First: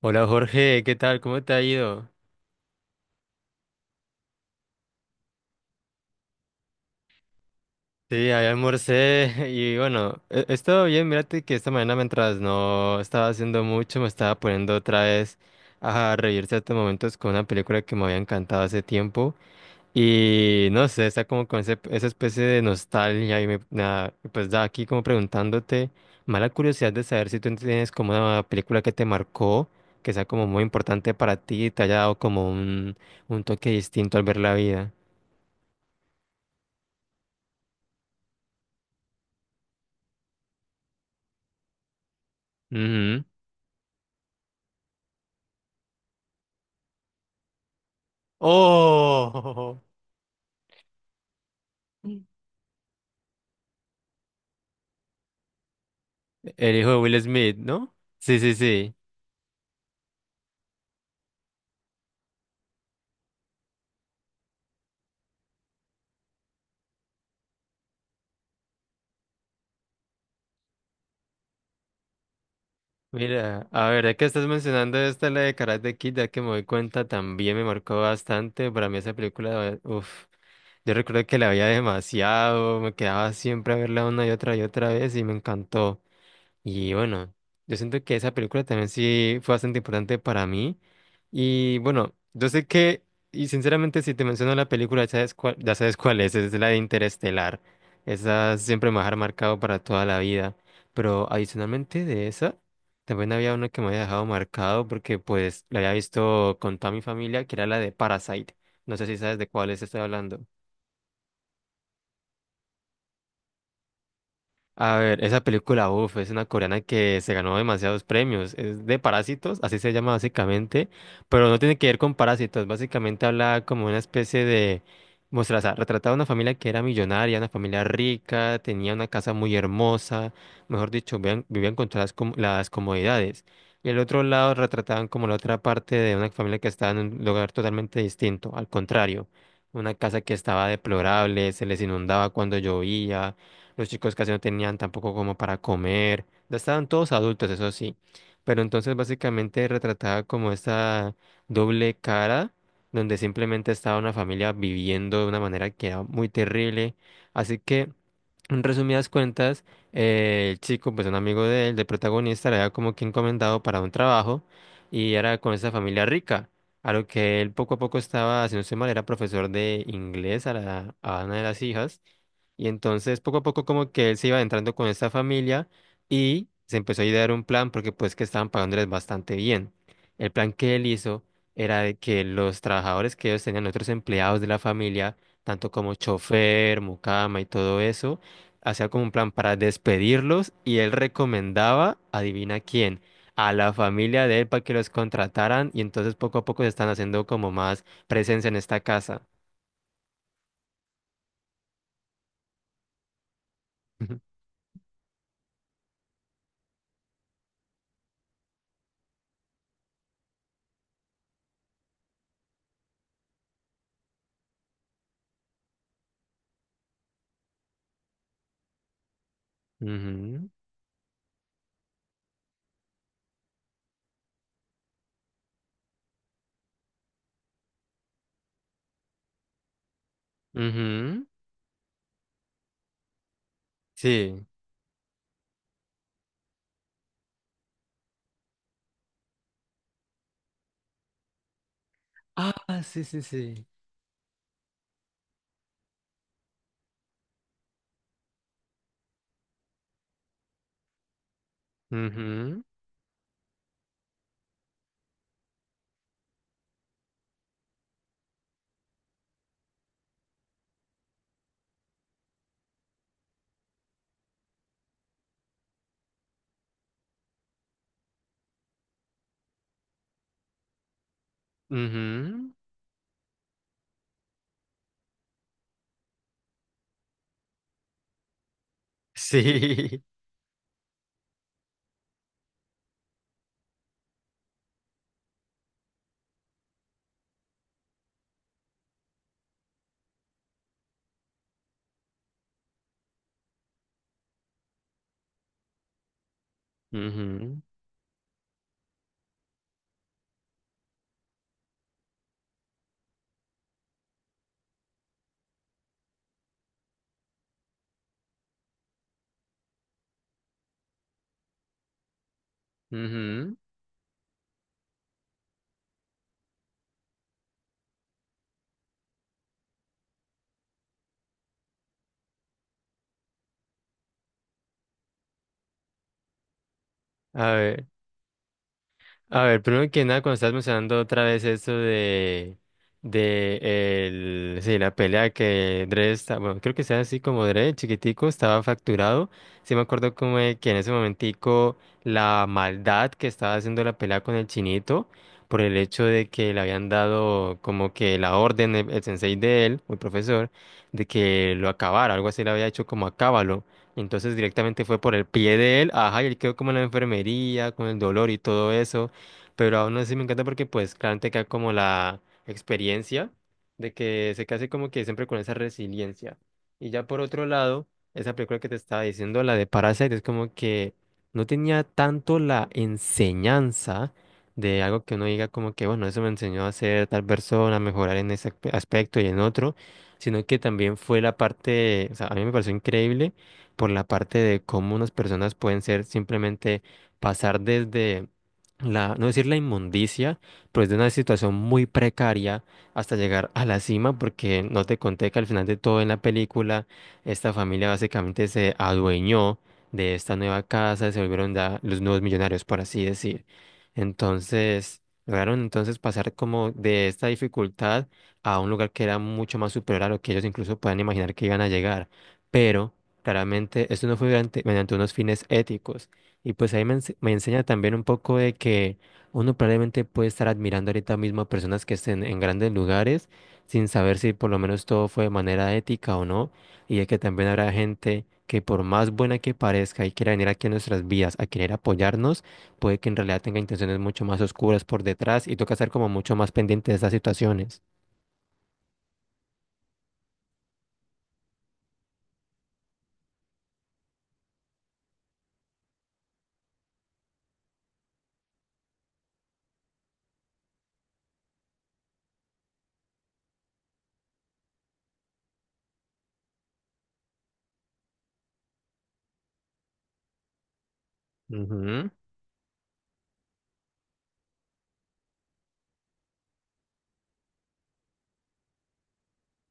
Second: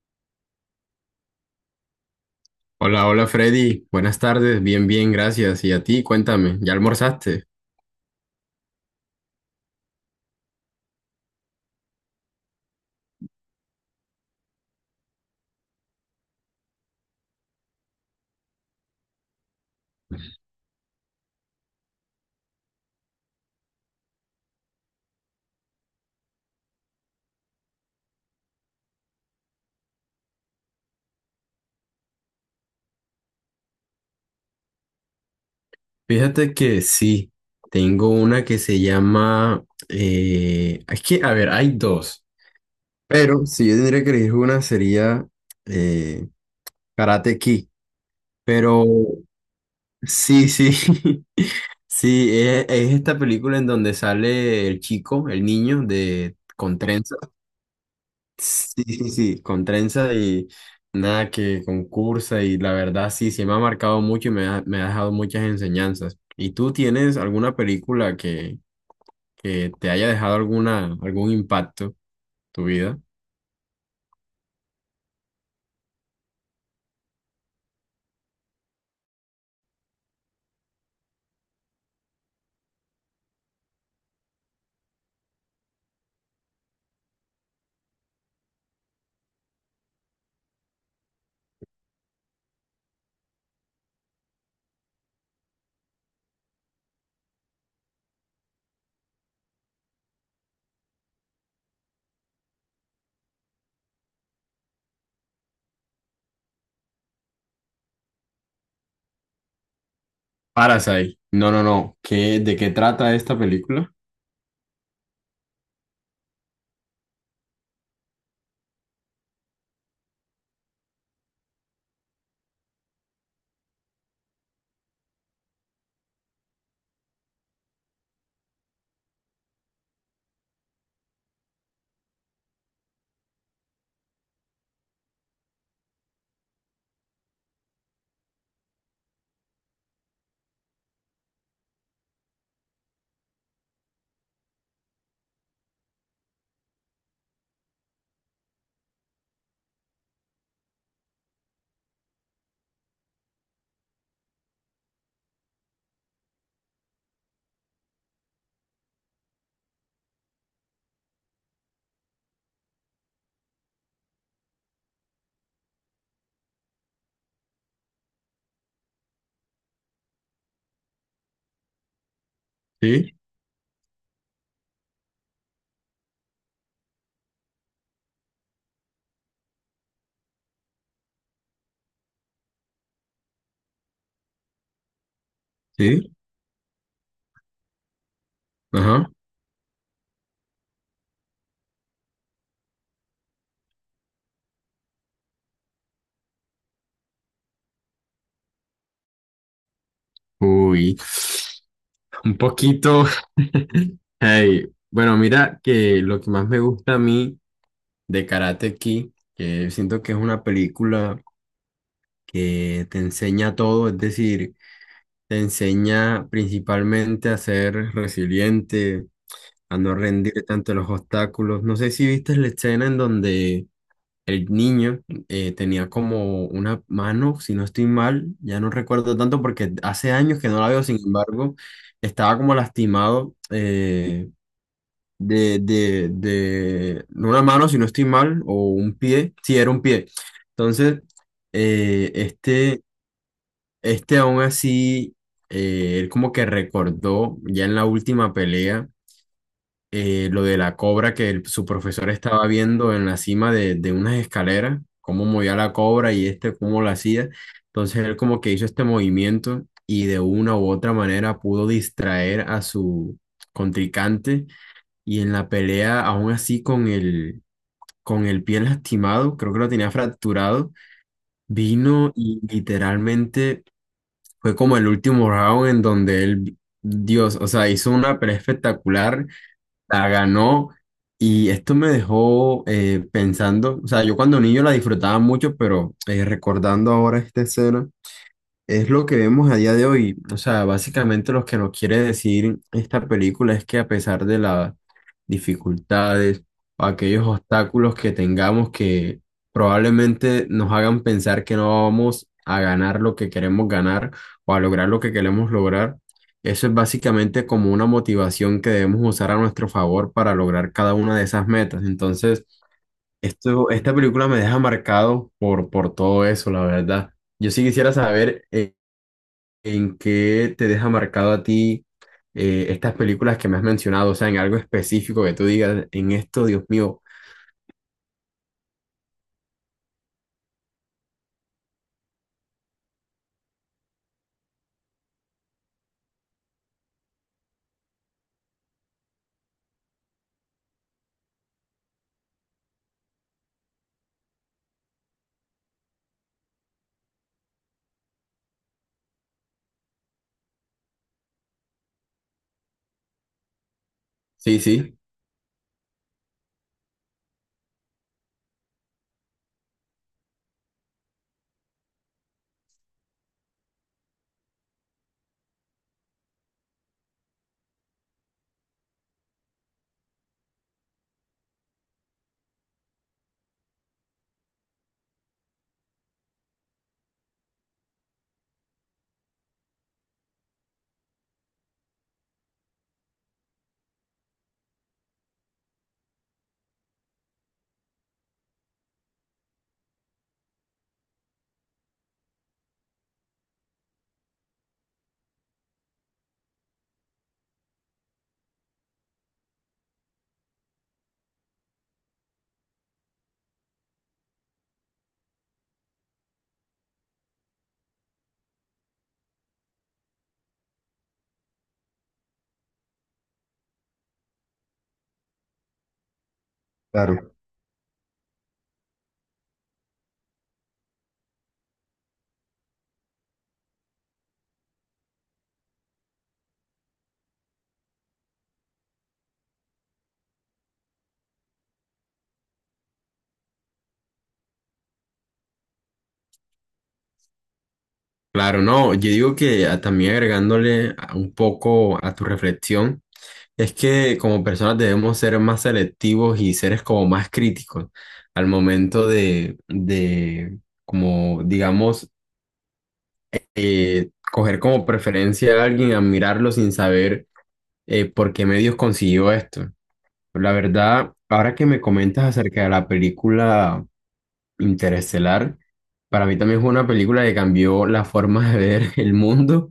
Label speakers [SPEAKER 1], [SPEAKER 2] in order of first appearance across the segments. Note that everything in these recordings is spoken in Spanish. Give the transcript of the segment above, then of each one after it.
[SPEAKER 1] Hola Jorge, ¿qué tal? ¿Cómo te ha ido?
[SPEAKER 2] Hola, hola Freddy, buenas tardes, bien, bien, gracias. Y a ti, cuéntame, ¿ya almorzaste?
[SPEAKER 1] Sí, ahí almorcé y bueno, he estado bien, mírate que esta mañana mientras no estaba haciendo mucho, me estaba poniendo otra vez a reír ciertos momentos con una película que me había encantado hace tiempo y no sé, está como con esa especie de nostalgia y me, nada, pues da aquí como preguntándote, mala curiosidad de saber si tú tienes como una película que te marcó, que sea como muy importante para ti y te haya dado como un toque distinto al ver la vida.
[SPEAKER 2] Fíjate que sí, tengo una que se llama, es que, a ver, hay dos, pero si yo tendría que elegir una sería eh, Karate Kid, pero
[SPEAKER 1] Oh,
[SPEAKER 2] sí, sí, sí, es esta película en donde sale el chico, el niño de
[SPEAKER 1] el
[SPEAKER 2] con
[SPEAKER 1] hijo de
[SPEAKER 2] trenza.
[SPEAKER 1] Will Smith, ¿no? Sí, sí,
[SPEAKER 2] Sí,
[SPEAKER 1] sí.
[SPEAKER 2] sí, sí, con trenza y nada que concursa y la verdad sí, sí me ha marcado mucho y me ha dejado muchas enseñanzas. ¿Y tú tienes alguna película que te haya dejado alguna, algún impacto en tu vida?
[SPEAKER 1] Mira, a ver, ya que estás mencionando esta, la de Karate Kid, ya que me doy cuenta, también me marcó bastante. Para mí esa película, uff, yo recuerdo que la veía demasiado, me quedaba siempre a verla una y otra vez y me encantó. Y bueno, yo siento que esa película también sí fue bastante importante para mí. Y bueno, yo sé que, y sinceramente si te menciono la película, ya sabes cuál es la de Interestelar. Esa siempre me va a dejar marcado para toda la vida. Pero adicionalmente de esa, también había una que me había dejado marcado porque pues la había visto con toda mi familia, que era la de Parasite. No sé si sabes de cuál es estoy hablando.
[SPEAKER 2] Parasite. No, no, no. ¿Qué, de qué trata esta película?
[SPEAKER 1] A ver, esa película, uff, es una coreana que se ganó demasiados premios. Es de Parásitos, así se llama básicamente, pero no tiene que ver con parásitos. Básicamente habla como una especie de... Muestra, o sea, retrataba una familia que era millonaria, una familia rica, tenía una casa muy hermosa, mejor dicho, vivían con todas las comodidades. Y el otro lado retrataban como la otra parte de una familia que estaba en un lugar totalmente distinto, al contrario, una casa que estaba deplorable, se les inundaba cuando llovía los chicos casi no tenían tampoco como para comer. Ya estaban todos adultos, eso sí. Pero entonces básicamente retrataba como esta doble cara, donde simplemente estaba una familia viviendo de una manera que era muy terrible. Así que, en resumidas cuentas, el chico, pues un amigo de él, del protagonista, le había como que encomendado para un trabajo y era con esa familia rica. A lo que él poco a poco estaba, si no estoy mal, era profesor de inglés a una de las hijas. Y
[SPEAKER 2] Sí,
[SPEAKER 1] entonces poco a poco como que él se iba entrando con esta familia y se empezó a idear un plan porque pues que estaban pagándoles bastante bien. El plan que él hizo era de que los trabajadores que ellos tenían, otros empleados de la familia, tanto como
[SPEAKER 2] sí,
[SPEAKER 1] chofer, mucama y todo eso, hacía como
[SPEAKER 2] ajá.
[SPEAKER 1] un plan para despedirlos y él recomendaba, adivina quién, a la familia de él para que los contrataran y entonces poco a poco se están haciendo como más presencia en esta casa.
[SPEAKER 2] Uy, un poquito. Hey, bueno, mira que lo que más me gusta a mí de Karate Kid, que siento que es una película que te enseña todo, es decir, te enseña principalmente a ser resiliente, a no rendir
[SPEAKER 1] Ujú,
[SPEAKER 2] ante los obstáculos. No sé si viste la escena en donde el niño tenía como una mano, si no estoy mal, ya no recuerdo tanto porque hace años que no la veo, sin
[SPEAKER 1] ujú.
[SPEAKER 2] embargo, estaba como lastimado.
[SPEAKER 1] Sí.
[SPEAKER 2] De no una mano, si no estoy mal, o un pie, sí, era un pie. Entonces, eh,
[SPEAKER 1] Ah,
[SPEAKER 2] este
[SPEAKER 1] sí, sí, sí.
[SPEAKER 2] este aún así, él como que recordó ya en la última pelea lo de la cobra que su profesor estaba
[SPEAKER 1] Ujú,
[SPEAKER 2] viendo en la cima de unas escaleras, cómo movía la cobra y este cómo la hacía. Entonces él como que hizo este movimiento y de una u otra manera pudo distraer a su contrincante y en la pelea aún así con con el pie lastimado, creo que lo tenía fracturado, vino y
[SPEAKER 1] ujú.
[SPEAKER 2] literalmente fue como el último round en donde él, Dios, o sea, hizo una pelea espectacular,
[SPEAKER 1] Sí.
[SPEAKER 2] la ganó y esto me dejó pensando, o sea, yo cuando niño la disfrutaba mucho, pero recordando ahora esta escena, es lo que vemos a día de hoy. O sea, básicamente lo que nos quiere decir esta película es que a pesar de las dificultades o aquellos
[SPEAKER 1] Ujú,
[SPEAKER 2] obstáculos que tengamos que probablemente nos hagan pensar que no vamos a ganar lo que queremos ganar o a lograr lo que queremos lograr, eso es básicamente como una motivación que debemos usar a nuestro favor para lograr cada una de esas metas. Entonces,
[SPEAKER 1] ujú.
[SPEAKER 2] esto, esta película me deja marcado por todo eso, la verdad. Yo sí quisiera saber ¿en qué te deja marcado a ti estas películas que me has mencionado? O sea, en algo específico que tú digas, en esto, Dios mío.
[SPEAKER 1] A ver. A ver, primero que nada, cuando estás mencionando otra vez esto de sí, la pelea que Dre está, bueno, creo que sea así como Dre, el chiquitico, estaba facturado. Sí me acuerdo como de que en ese momentico la maldad que estaba haciendo la pelea con el chinito, por el hecho de que le habían dado como que la orden, el sensei de él, o el profesor, de que lo acabara, algo así le había hecho como acábalo. Entonces
[SPEAKER 2] Sí,
[SPEAKER 1] directamente
[SPEAKER 2] sí,
[SPEAKER 1] fue por el pie de él, ajá, y él quedó como en la enfermería, con el dolor y todo eso pero aún así me encanta porque pues claramente queda como la experiencia de que se case como que siempre con esa resiliencia. Y ya por otro lado, esa película que te estaba diciendo, la de Parasite, es como que no tenía tanto la enseñanza de algo que uno diga como que, bueno, eso me enseñó a ser tal persona, a mejorar en ese aspecto y en otro, sino que también fue la parte, o sea, a mí me pareció increíble por la parte de cómo unas personas pueden ser simplemente pasar desde la, no decir la inmundicia, pero es de una situación muy precaria hasta llegar a la cima, porque no te conté que al final de todo en la película, esta familia básicamente se adueñó de esta nueva casa, se volvieron ya los nuevos millonarios, por así decir. Entonces, lograron entonces pasar como de esta dificultad a un lugar que era mucho más superior a lo que ellos incluso puedan imaginar que iban a llegar, pero... Claramente, esto no fue mediante unos fines éticos y pues ahí me
[SPEAKER 2] claro.
[SPEAKER 1] enseña también un poco de que uno probablemente puede estar admirando ahorita mismo a personas que estén en grandes lugares sin saber si por lo menos todo fue de manera ética o no. Y de que también habrá gente que por más buena que parezca y quiera venir aquí a nuestras vidas a querer apoyarnos, puede que en realidad tenga intenciones mucho más oscuras por detrás y toca estar como mucho más pendiente de esas situaciones.
[SPEAKER 2] Claro, no. Yo digo que ah, también un poco a tu reflexión, es que como personas debemos ser más selectivos y seres como más críticos al momento de como, digamos, coger como preferencia a alguien, admirarlo sin saber por qué medios consiguió esto. La verdad, ahora que me comentas acerca de la película. Interestelar, para mí también fue una película que cambió la forma de ver el mundo,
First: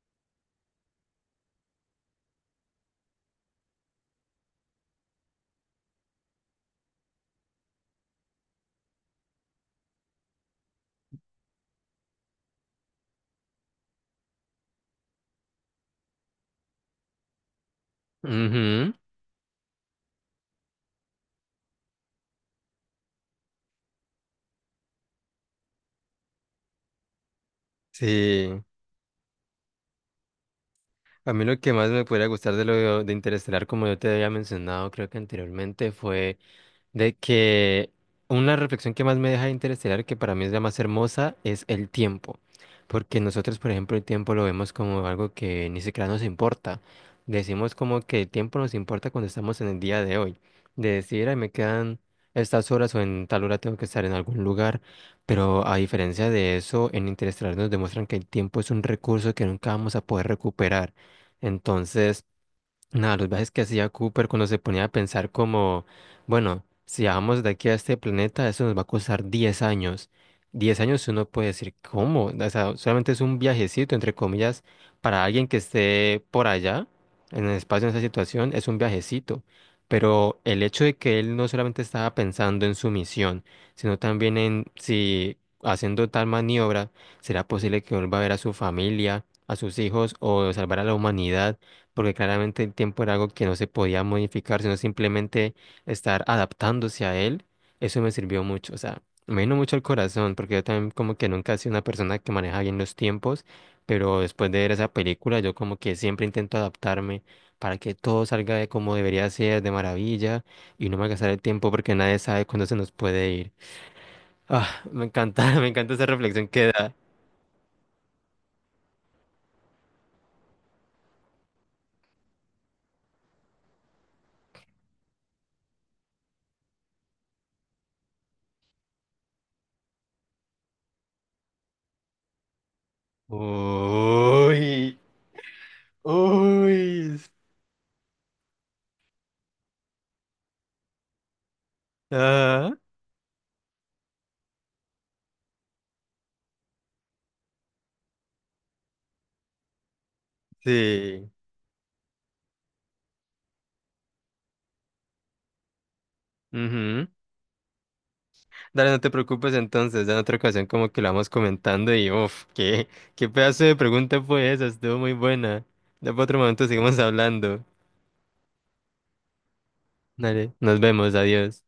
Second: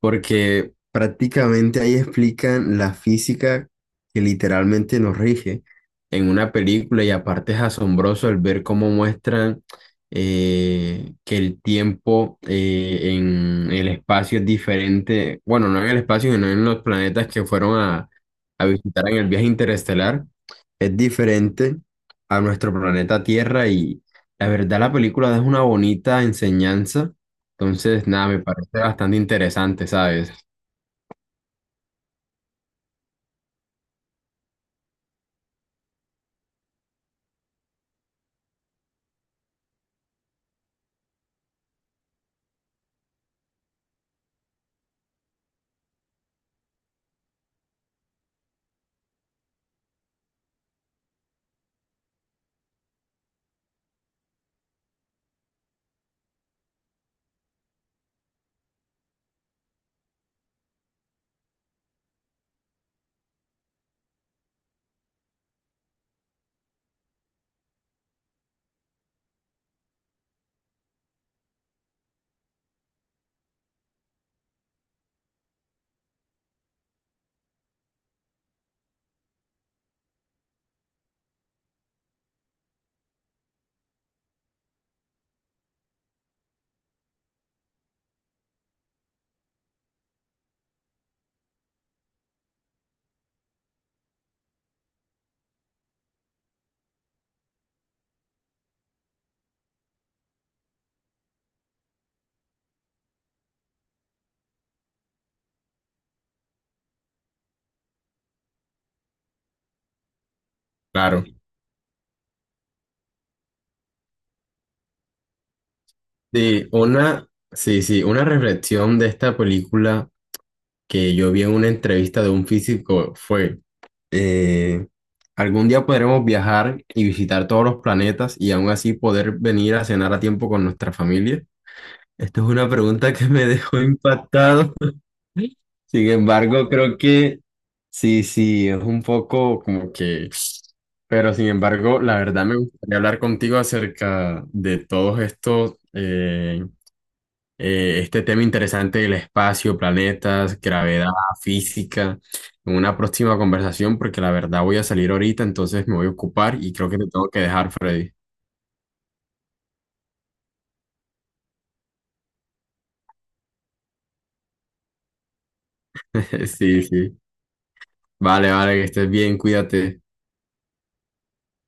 [SPEAKER 2] porque prácticamente ahí explican la física que literalmente nos rige en una película y aparte es asombroso el ver cómo muestran que el tiempo en el espacio es diferente, bueno, no en el espacio, sino en los planetas que fueron
[SPEAKER 1] Ujú,
[SPEAKER 2] a
[SPEAKER 1] ujú.
[SPEAKER 2] visitar en el viaje interestelar, es diferente a nuestro planeta Tierra. La verdad, la película es una bonita enseñanza. Entonces, nada, me
[SPEAKER 1] Sí.
[SPEAKER 2] parece bastante interesante, ¿sabes?
[SPEAKER 1] A mí lo que más me pudiera gustar de lo de Interestelar, como yo te había mencionado, creo que anteriormente, fue de que una reflexión que más me deja de Interestelar, que para mí es la más hermosa, es el tiempo. Porque nosotros, por ejemplo, el tiempo lo vemos como algo que ni siquiera nos importa. Decimos como que el tiempo nos importa cuando estamos en el día de hoy. De decir, ay, me quedan estas horas o en tal hora tengo que estar en algún lugar. Pero a diferencia de eso, en Interestelar nos demuestran que el tiempo es un recurso que nunca vamos a poder recuperar. Entonces, nada, los viajes que hacía Cooper cuando se ponía a pensar como, bueno, si vamos de aquí a este planeta, eso nos va a costar 10 años. 10 años uno puede decir, ¿cómo? O sea, solamente es un viajecito, entre comillas, para alguien que esté por allá, en el espacio, en esa situación, es un viajecito. Pero el hecho de que él no solamente estaba pensando en su misión, sino también en si haciendo tal maniobra, será posible que vuelva a ver a su familia, a sus hijos o salvar a la humanidad porque claramente el tiempo era algo que no se podía modificar, sino simplemente estar adaptándose a él, eso me sirvió mucho, o sea, me vino mucho al corazón, porque yo también como que nunca he sido una persona que maneja bien los tiempos, pero después de ver esa película, yo como que siempre intento adaptarme para que todo salga de como debería ser, de maravilla, y no me
[SPEAKER 2] Claro.
[SPEAKER 1] gastar el tiempo porque nadie sabe cuándo se nos puede ir. Ah, me encanta, me encanta esa reflexión que
[SPEAKER 2] Sí,
[SPEAKER 1] da.
[SPEAKER 2] una, sí, sí, una reflexión de esta película que yo vi en una entrevista de un físico fue, eh, algún día podremos viajar y visitar todos los planetas y aún así poder venir a cenar a tiempo con nuestra familia. Esto es una pregunta que me dejó impactado.
[SPEAKER 1] Uy,
[SPEAKER 2] Sin embargo, creo
[SPEAKER 1] uy.
[SPEAKER 2] que sí, sí, es un poco como que... Pero sin embargo, la verdad me
[SPEAKER 1] Ah,
[SPEAKER 2] gustaría hablar contigo acerca de todos estos, este tema interesante del espacio, planetas, gravedad,
[SPEAKER 1] sí.
[SPEAKER 2] física, en una próxima conversación, porque la verdad voy a salir ahorita, entonces me voy a ocupar y creo que
[SPEAKER 1] Ujú.
[SPEAKER 2] te tengo que dejar, Freddy.
[SPEAKER 1] Dale, no te preocupes entonces, ya en otra ocasión como que lo vamos comentando y uff, qué, qué pedazo de pregunta fue esa, estuvo muy buena. Ya para otro momento
[SPEAKER 2] Sí,
[SPEAKER 1] seguimos
[SPEAKER 2] sí.
[SPEAKER 1] hablando.
[SPEAKER 2] Vale, vale, que estés bien, cuídate.
[SPEAKER 1] Dale, nos vemos, adiós.